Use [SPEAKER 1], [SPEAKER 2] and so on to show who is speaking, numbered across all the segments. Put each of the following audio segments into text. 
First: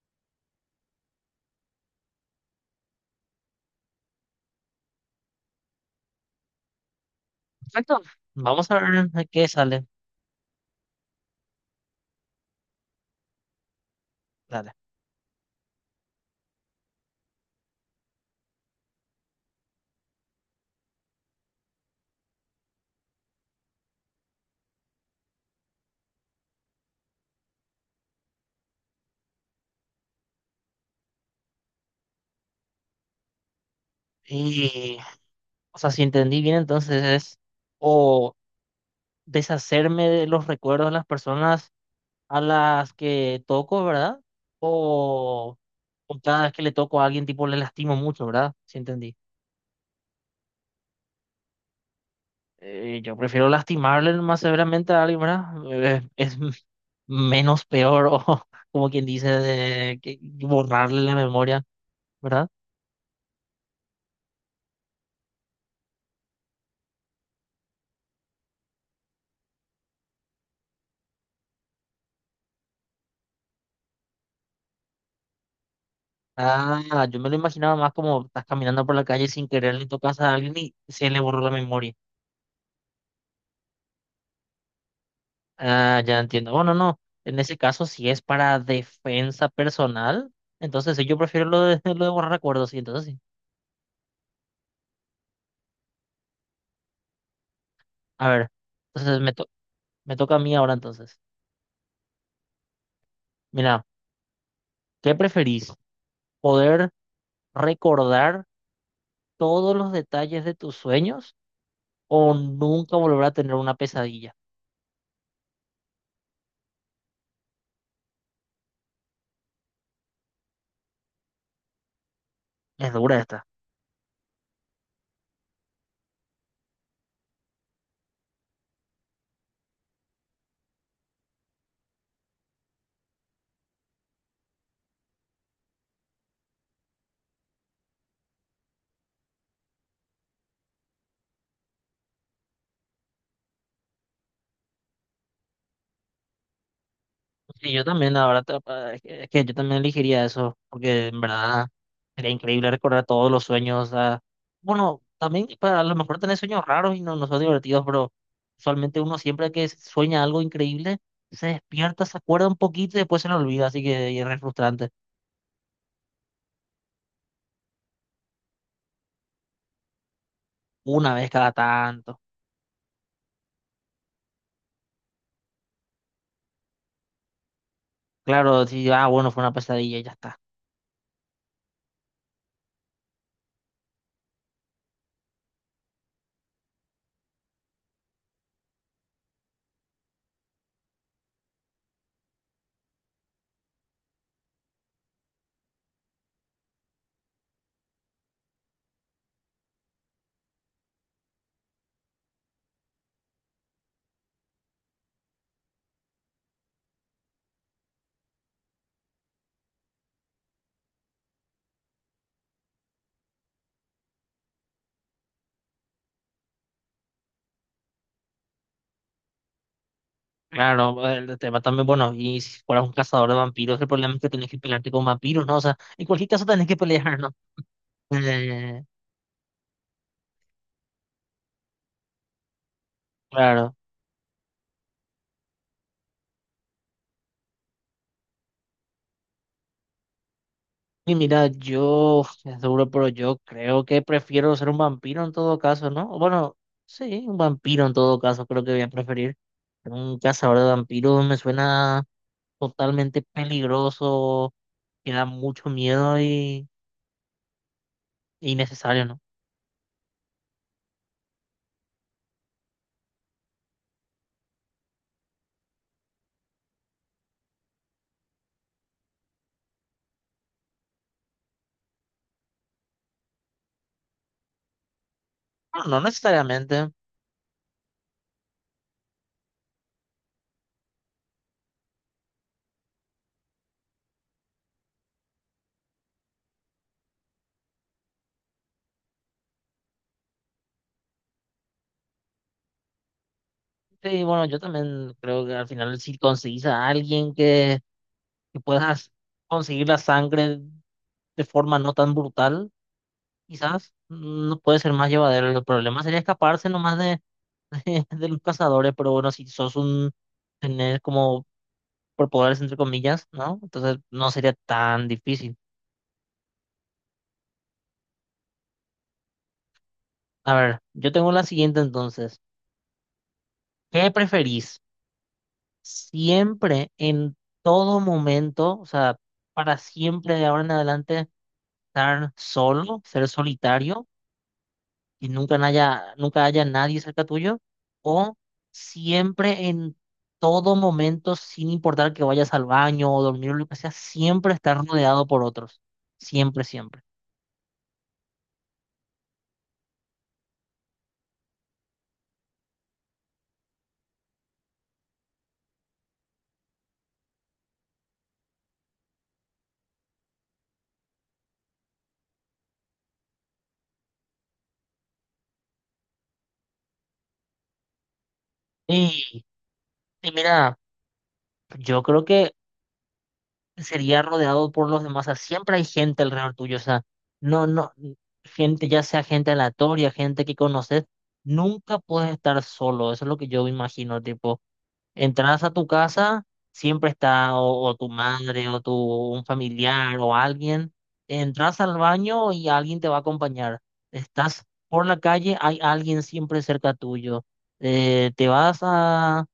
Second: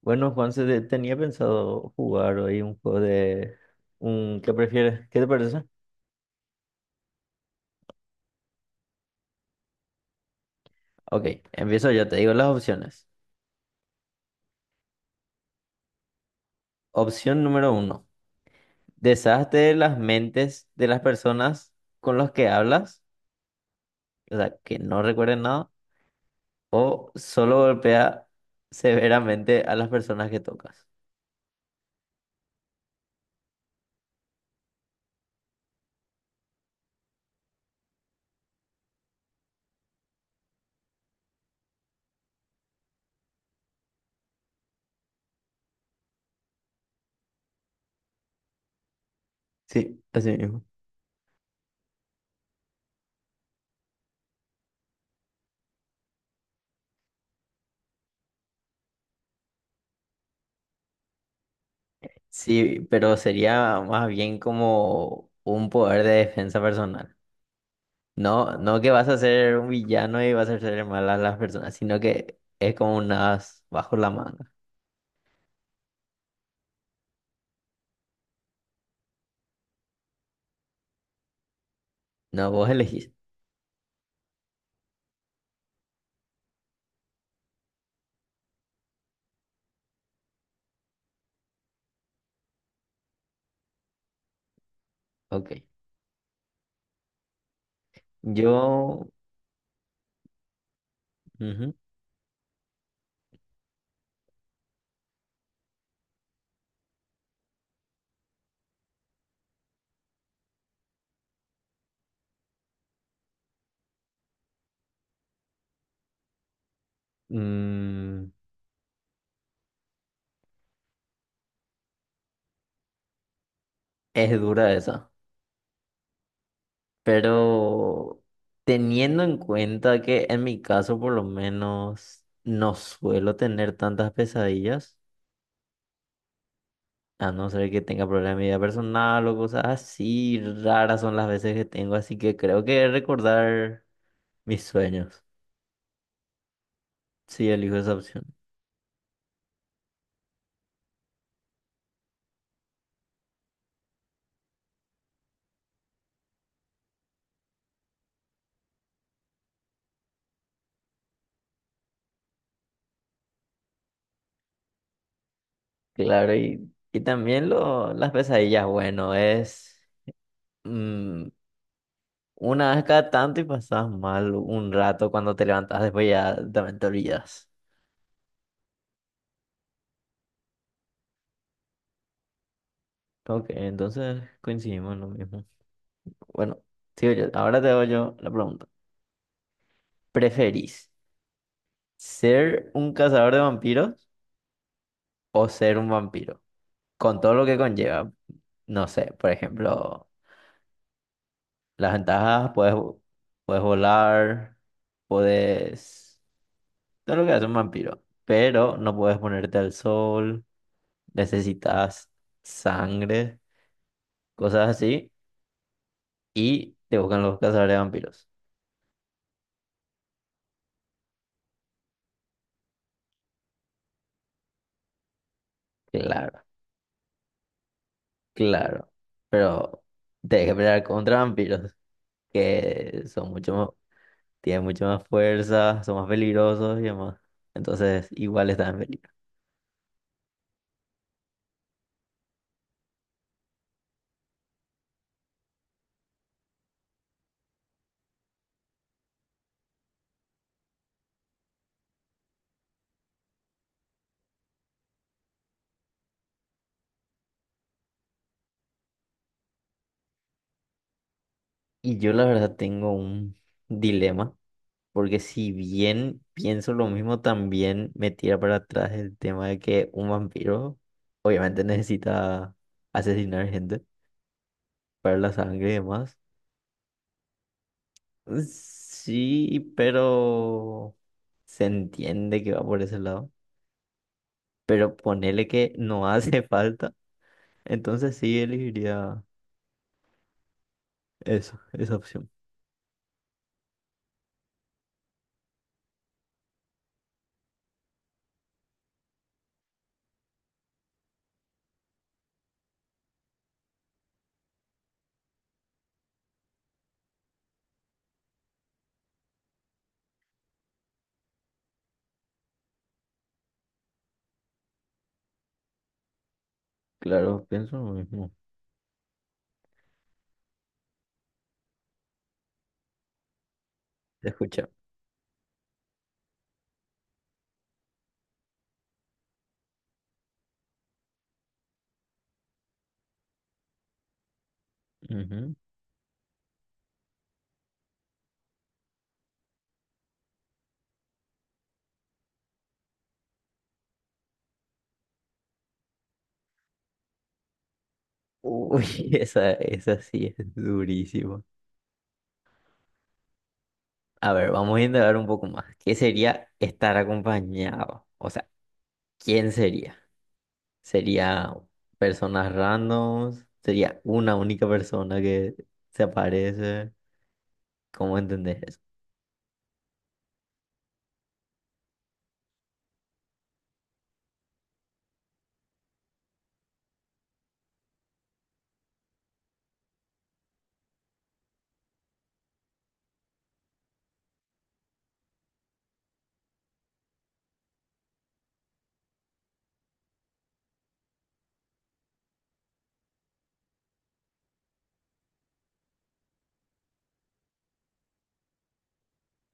[SPEAKER 1] Bueno, Juan, tenía pensado jugar hoy un juego de... ¿qué prefieres? ¿Qué te parece?
[SPEAKER 2] Perfecto. Vamos a ver a qué sale.
[SPEAKER 1] Ok, empiezo yo, te digo las opciones.
[SPEAKER 2] Dale.
[SPEAKER 1] Opción número uno, deshazte de las mentes de las personas con las que hablas, o sea, que no recuerden nada, o solo golpea severamente a las personas que tocas.
[SPEAKER 2] Y, o sea, si entendí bien, entonces es o deshacerme de los recuerdos de las personas a las que toco, ¿verdad? O, cada vez que le toco a alguien, tipo, le lastimo mucho, ¿verdad? Si entendí.
[SPEAKER 1] Sí, así mismo.
[SPEAKER 2] Yo prefiero lastimarle más severamente a alguien, ¿verdad? Es menos peor, o como quien dice, de, que borrarle la memoria, ¿verdad?
[SPEAKER 1] Sí, pero sería más bien como un poder de defensa personal. No, no que vas a ser un villano y vas a hacer mal a las personas, sino que es como un as bajo la manga.
[SPEAKER 2] Ah, yo me lo imaginaba más como estás caminando por la calle sin querer le tocas a alguien y se le borró la memoria.
[SPEAKER 1] No, vos elegís.
[SPEAKER 2] Ah, ya entiendo. Bueno, no. En ese caso, si es para defensa personal, entonces sí, yo prefiero lo de, lo de borrar recuerdos, sí, entonces sí.
[SPEAKER 1] Ok.
[SPEAKER 2] A ver,
[SPEAKER 1] Yo...
[SPEAKER 2] entonces me, me toca a mí ahora entonces.
[SPEAKER 1] Ujú.
[SPEAKER 2] Mira, ¿qué preferís? ¿Poder recordar todos los detalles de tus sueños o nunca volver a tener una pesadilla?
[SPEAKER 1] Mm,
[SPEAKER 2] Es dura esta.
[SPEAKER 1] es dura esa. Pero teniendo en cuenta que en mi caso por lo menos no suelo tener tantas pesadillas, a no ser que tenga problemas de mi vida personal o cosas así, raras son las veces que tengo, así que creo que recordar mis sueños. Sí,
[SPEAKER 2] Sí,
[SPEAKER 1] elijo
[SPEAKER 2] yo
[SPEAKER 1] esa
[SPEAKER 2] también,
[SPEAKER 1] opción.
[SPEAKER 2] ahora, es que yo también elegiría eso, porque en verdad... Sería increíble recordar todos los sueños. Ah, bueno, también para, a lo mejor tener sueños raros y no, no son divertidos, pero usualmente uno siempre que sueña algo increíble, se despierta, se acuerda un poquito y después se lo olvida, así que y es re frustrante.
[SPEAKER 1] Claro, y también lo, las pesadillas, bueno, es
[SPEAKER 2] Una
[SPEAKER 1] mm,
[SPEAKER 2] vez cada tanto.
[SPEAKER 1] una vez cada tanto y pasas mal un rato cuando te levantas, después ya también te olvidas.
[SPEAKER 2] Claro, sí, ah, bueno, fue una pesadilla y ya está.
[SPEAKER 1] Ok, entonces coincidimos en lo mismo. Bueno, sigo yo. Ahora te hago yo la pregunta. ¿Preferís ser un cazador de vampiros o ser un vampiro? Con todo lo que conlleva. No sé, por ejemplo, las ventajas, puedes, volar, puedes... No lo que hace un vampiro, pero no puedes ponerte al sol, necesitas sangre, cosas así, y te buscan los cazadores de vampiros.
[SPEAKER 2] Claro, el tema también, bueno, y si fueras un cazador de vampiros, el problema es que tenés que pelearte con vampiros, ¿no? O sea, en cualquier
[SPEAKER 1] Claro,
[SPEAKER 2] caso tenés que pelear, ¿no? Eh,
[SPEAKER 1] claro. Pero tienes que pelear contra vampiros, que son mucho más,
[SPEAKER 2] claro.
[SPEAKER 1] tienen mucho más fuerza, son más peligrosos y demás. Entonces, igual están en peligro.
[SPEAKER 2] Y mira, yo, es duro, pero yo creo que prefiero ser un vampiro en todo caso, ¿no? O bueno, sí, un vampiro en todo caso, creo que voy a preferir. Un cazador de vampiros me suena totalmente peligroso, que da mucho miedo y innecesario, ¿no?
[SPEAKER 1] Y yo la verdad tengo un dilema. Porque si bien pienso lo mismo, también me tira para atrás el tema de que un vampiro obviamente necesita asesinar gente para la sangre y
[SPEAKER 2] Bueno, no
[SPEAKER 1] demás.
[SPEAKER 2] necesariamente.
[SPEAKER 1] Sí, pero se entiende que va por ese lado. Pero ponele que no hace falta. Entonces sí elegiría eso, esa opción.
[SPEAKER 2] Sí, bueno, yo también creo que al final si conseguís a alguien que puedas conseguir la sangre de forma no tan brutal, quizás no puede ser más llevadero. El problema sería escaparse nomás de los cazadores, pero bueno, si sos un tener como por poderes entre comillas, ¿no? Entonces no sería tan difícil.
[SPEAKER 1] Claro, pienso lo mismo.
[SPEAKER 2] A ver, yo tengo la siguiente entonces. ¿Qué
[SPEAKER 1] Te escucha.
[SPEAKER 2] preferís? Siempre, en todo momento, o sea, para siempre de ahora en adelante, estar solo, ser solitario y
[SPEAKER 1] Ujú.
[SPEAKER 2] nunca haya, nunca haya nadie cerca tuyo, o siempre en todo momento, sin importar que vayas al baño o dormir o lo que sea, siempre estar rodeado por otros, siempre, siempre.
[SPEAKER 1] Uy, esa sí es durísima. A ver, vamos a indagar un poco más. ¿Qué sería estar acompañado? O sea, ¿quién sería? ¿Sería personas randoms? ¿Sería una única persona que se aparece? ¿Cómo entendés eso?
[SPEAKER 2] Y, mira, yo creo que sería rodeado por los demás, o sea, siempre hay gente alrededor tuyo, o sea, no, no, gente, ya sea gente aleatoria, gente que conoces, nunca puedes estar solo, eso es lo que yo me imagino, tipo. Entras a tu casa, siempre está o, tu madre o tu un familiar o alguien. Entras al baño y alguien te va a acompañar. Estás por la calle, hay alguien siempre cerca tuyo. Te vas a,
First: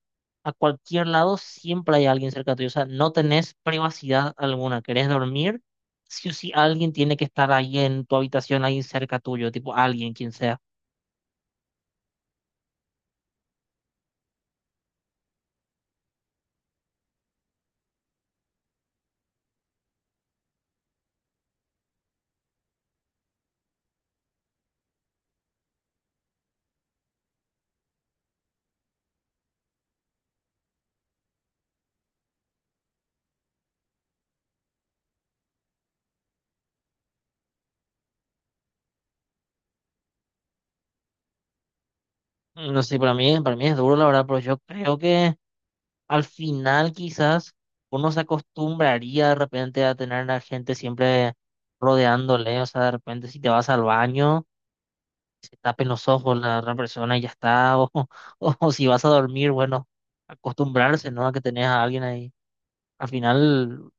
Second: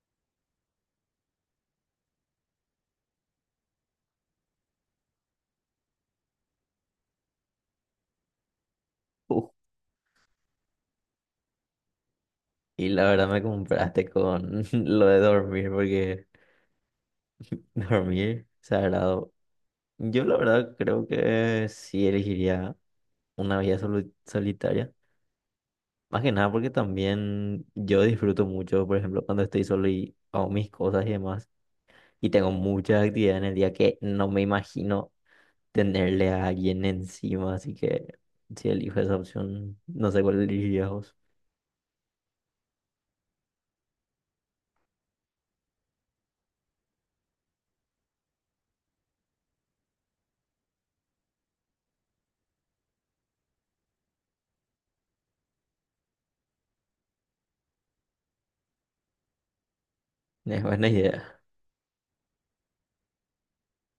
[SPEAKER 2] cualquier lado, siempre hay alguien cerca tuyo. O sea, no tenés privacidad alguna. ¿Querés dormir? Sí o sí, alguien tiene que estar ahí en tu habitación, ahí cerca
[SPEAKER 1] Uf,
[SPEAKER 2] tuyo, tipo alguien, quien sea.
[SPEAKER 1] y la verdad me compraste con lo de dormir, porque dormir sagrado. Yo la verdad creo que sí elegiría una vida solitaria. Más que nada porque también yo disfruto mucho, por ejemplo, cuando estoy solo y hago mis cosas y demás. Y tengo muchas actividades en el día que no me imagino tenerle a alguien encima, así que si elijo esa opción, no sé cuál elegirías vos.
[SPEAKER 2] No sé, para mí es duro, la verdad, pero yo creo que al final quizás uno se acostumbraría de repente a tener a la gente siempre rodeándole, o sea, de repente si te vas al baño, se tapen los ojos la otra persona y ya está, o, o, si vas a dormir, bueno,
[SPEAKER 1] Es buena
[SPEAKER 2] acostumbrarse, ¿no? A
[SPEAKER 1] idea.
[SPEAKER 2] que tenés a alguien ahí. Al final,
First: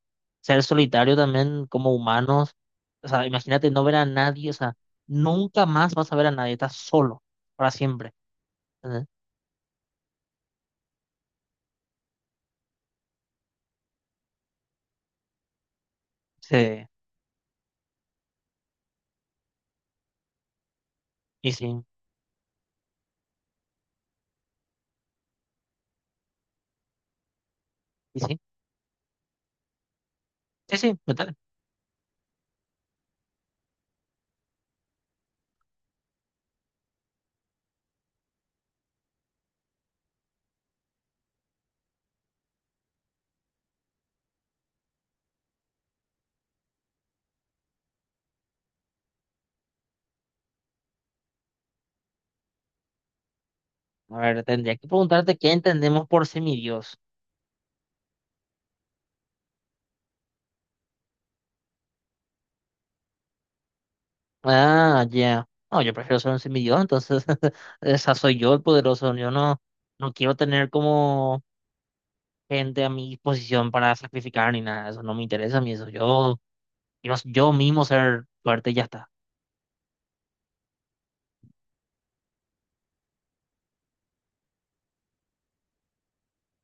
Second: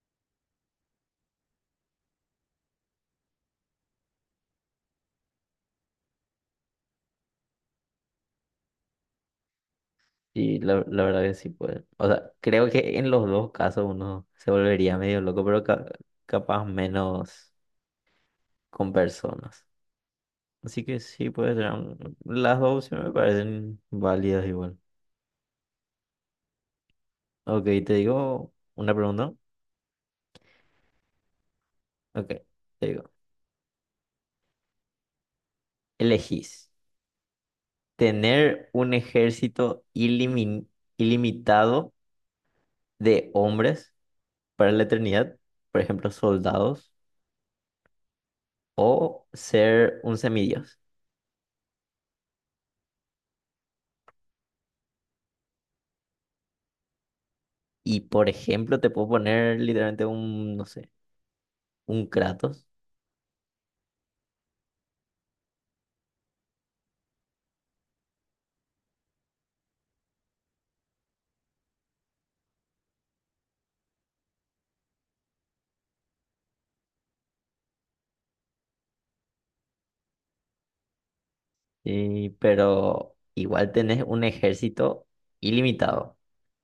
[SPEAKER 2] ser solitario también como humanos, o sea, imagínate no ver a nadie, o sea, nunca más vas a ver a nadie, estás solo, para siempre. ¿Entendés?
[SPEAKER 1] Y la verdad que sí puede. O sea, creo que en los dos casos uno se volvería medio loco, pero capaz
[SPEAKER 2] Sí,
[SPEAKER 1] menos con personas. Así que sí
[SPEAKER 2] y
[SPEAKER 1] puede ser.
[SPEAKER 2] sí,
[SPEAKER 1] Las dos opciones me parecen válidas igual. Ok, te
[SPEAKER 2] y sí,
[SPEAKER 1] digo una pregunta.
[SPEAKER 2] sí, sí, total.
[SPEAKER 1] Ok, te digo. Elegís. Tener un ejército ilimitado de hombres para la eternidad, por ejemplo, soldados, o ser un semidios.
[SPEAKER 2] A ver, tendría que preguntarte qué entendemos por semidios.
[SPEAKER 1] Y por ejemplo, te puedo poner literalmente un, no sé, un Kratos,
[SPEAKER 2] Ah, ya. No, yo prefiero ser un semidios, entonces esa soy yo el poderoso. Yo no quiero tener como gente a mi disposición para sacrificar ni nada. Eso no me interesa a mí. Eso yo quiero yo mismo ser fuerte y ya está.
[SPEAKER 1] pero igual tenés un ejército ilimitado.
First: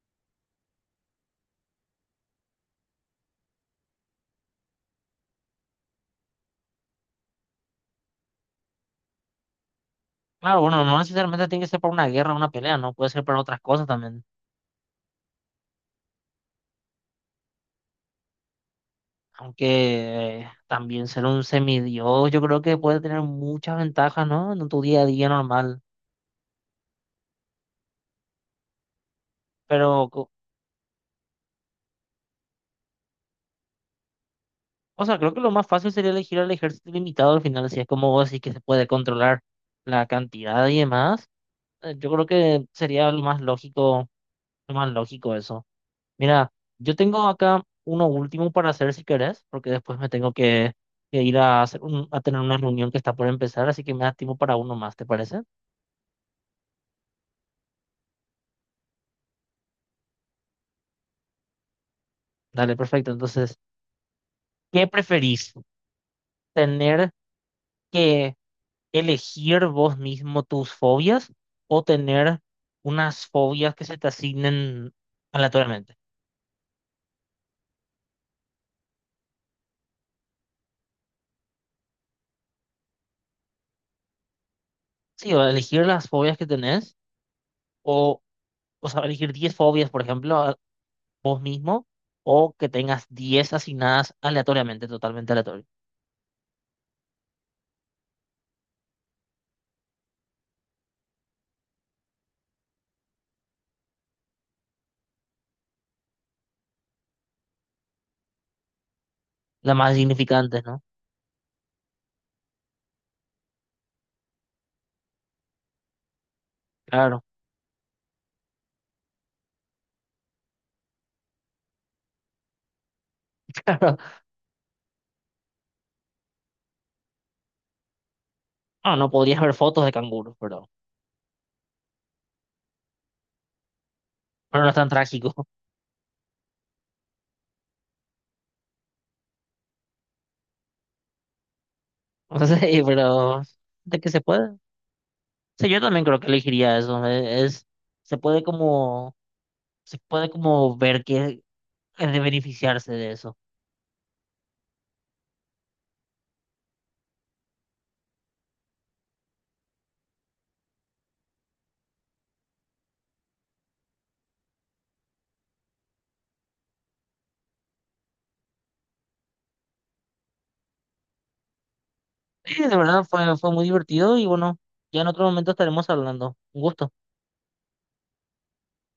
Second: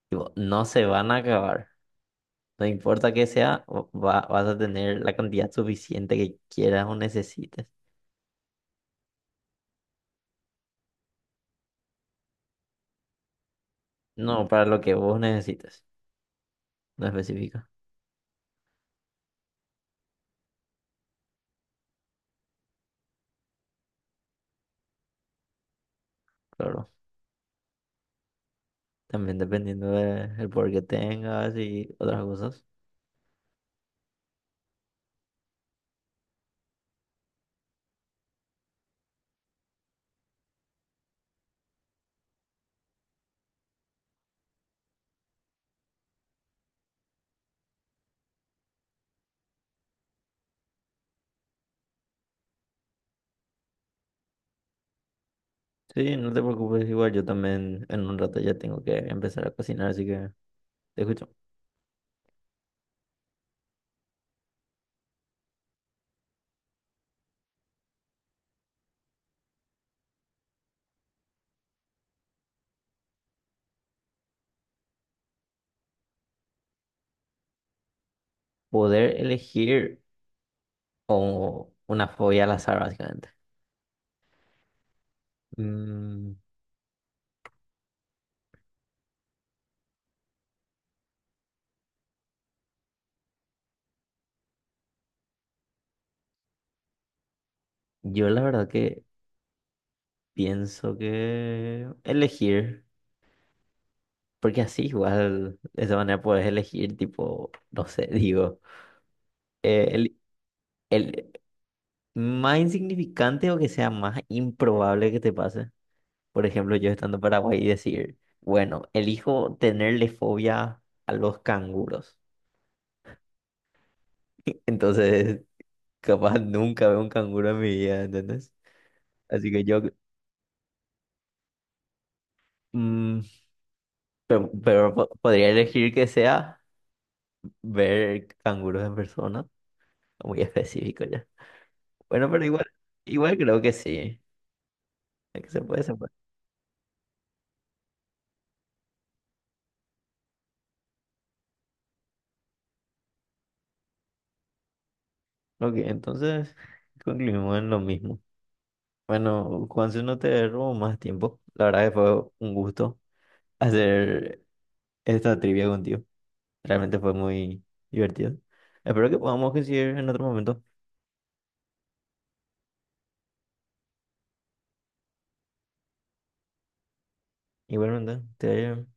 [SPEAKER 1] Tipo, no se van a acabar. No importa que sea, vas a tener la cantidad suficiente que quieras o necesites.
[SPEAKER 2] Claro, bueno, no necesariamente tiene que ser para una guerra, una pelea, no puede ser para otras cosas también.
[SPEAKER 1] No, para lo que vos necesites. No específica,
[SPEAKER 2] Aunque también ser un semidios, yo creo que puede tener muchas ventajas, ¿no? En tu día a día normal.
[SPEAKER 1] claro. También dependiendo
[SPEAKER 2] Pero
[SPEAKER 1] del poder que tengas y otras cosas.
[SPEAKER 2] o sea, creo que lo más fácil sería elegir al ejército limitado al final, si es como vos decís que se puede controlar la cantidad y demás. Yo creo que sería lo más lógico eso. Mira, yo tengo acá uno último para hacer si querés, porque después me tengo que, ir a hacer a tener una reunión que está por empezar, así que me da tiempo para uno más, ¿te parece?
[SPEAKER 1] Sí, no te preocupes, igual yo también en un rato ya tengo que empezar a cocinar, así que te escucho.
[SPEAKER 2] Dale, perfecto. Entonces, ¿qué preferís? ¿Tener que elegir vos mismo tus fobias o tener unas fobias que se te asignen aleatoriamente?
[SPEAKER 1] Poder elegir o una fobia al azar, básicamente.
[SPEAKER 2] Sí, o elegir las
[SPEAKER 1] Mm,
[SPEAKER 2] fobias que tenés, o, o sea, elegir 10 fobias, por ejemplo, vos mismo, o que tengas 10 asignadas aleatoriamente, totalmente aleatorio.
[SPEAKER 1] yo la verdad que pienso que elegir, porque así igual de esa manera puedes elegir, tipo, no sé, digo,
[SPEAKER 2] Las
[SPEAKER 1] eh,
[SPEAKER 2] más
[SPEAKER 1] el,
[SPEAKER 2] significantes, ¿no?
[SPEAKER 1] el más insignificante o que sea más improbable que te pase. Por ejemplo, yo estando en
[SPEAKER 2] Claro,
[SPEAKER 1] Paraguay y decir, bueno, elijo tenerle fobia a los canguros.
[SPEAKER 2] claro.
[SPEAKER 1] Entonces, capaz nunca veo un canguro en mi vida, ¿entendés?
[SPEAKER 2] No, no podrías
[SPEAKER 1] Así
[SPEAKER 2] ver
[SPEAKER 1] que yo,
[SPEAKER 2] fotos de canguros,
[SPEAKER 1] mm,
[SPEAKER 2] pero no es tan
[SPEAKER 1] pero
[SPEAKER 2] trágico.
[SPEAKER 1] podría elegir que sea ver canguros en persona. Muy específico ya. Bueno, pero
[SPEAKER 2] No
[SPEAKER 1] igual,
[SPEAKER 2] sé,
[SPEAKER 1] igual
[SPEAKER 2] pero
[SPEAKER 1] creo que
[SPEAKER 2] de que
[SPEAKER 1] sí.
[SPEAKER 2] se puede.
[SPEAKER 1] Es que se
[SPEAKER 2] Sí, yo
[SPEAKER 1] puede, se
[SPEAKER 2] también
[SPEAKER 1] puede.
[SPEAKER 2] creo que elegiría eso. Es, se puede como se puede como ver que es de beneficiarse de eso.
[SPEAKER 1] Ok, entonces concluimos en lo mismo. Bueno, Juanse, no te robo más tiempo. La verdad que fue un gusto hacer esta trivia contigo. Realmente fue muy divertido. Espero que podamos coincidir en otro momento.
[SPEAKER 2] Sí, de verdad fue muy divertido y bueno, ya en otro momento estaremos hablando. Un gusto.
[SPEAKER 1] Igualmente, te vaya bien.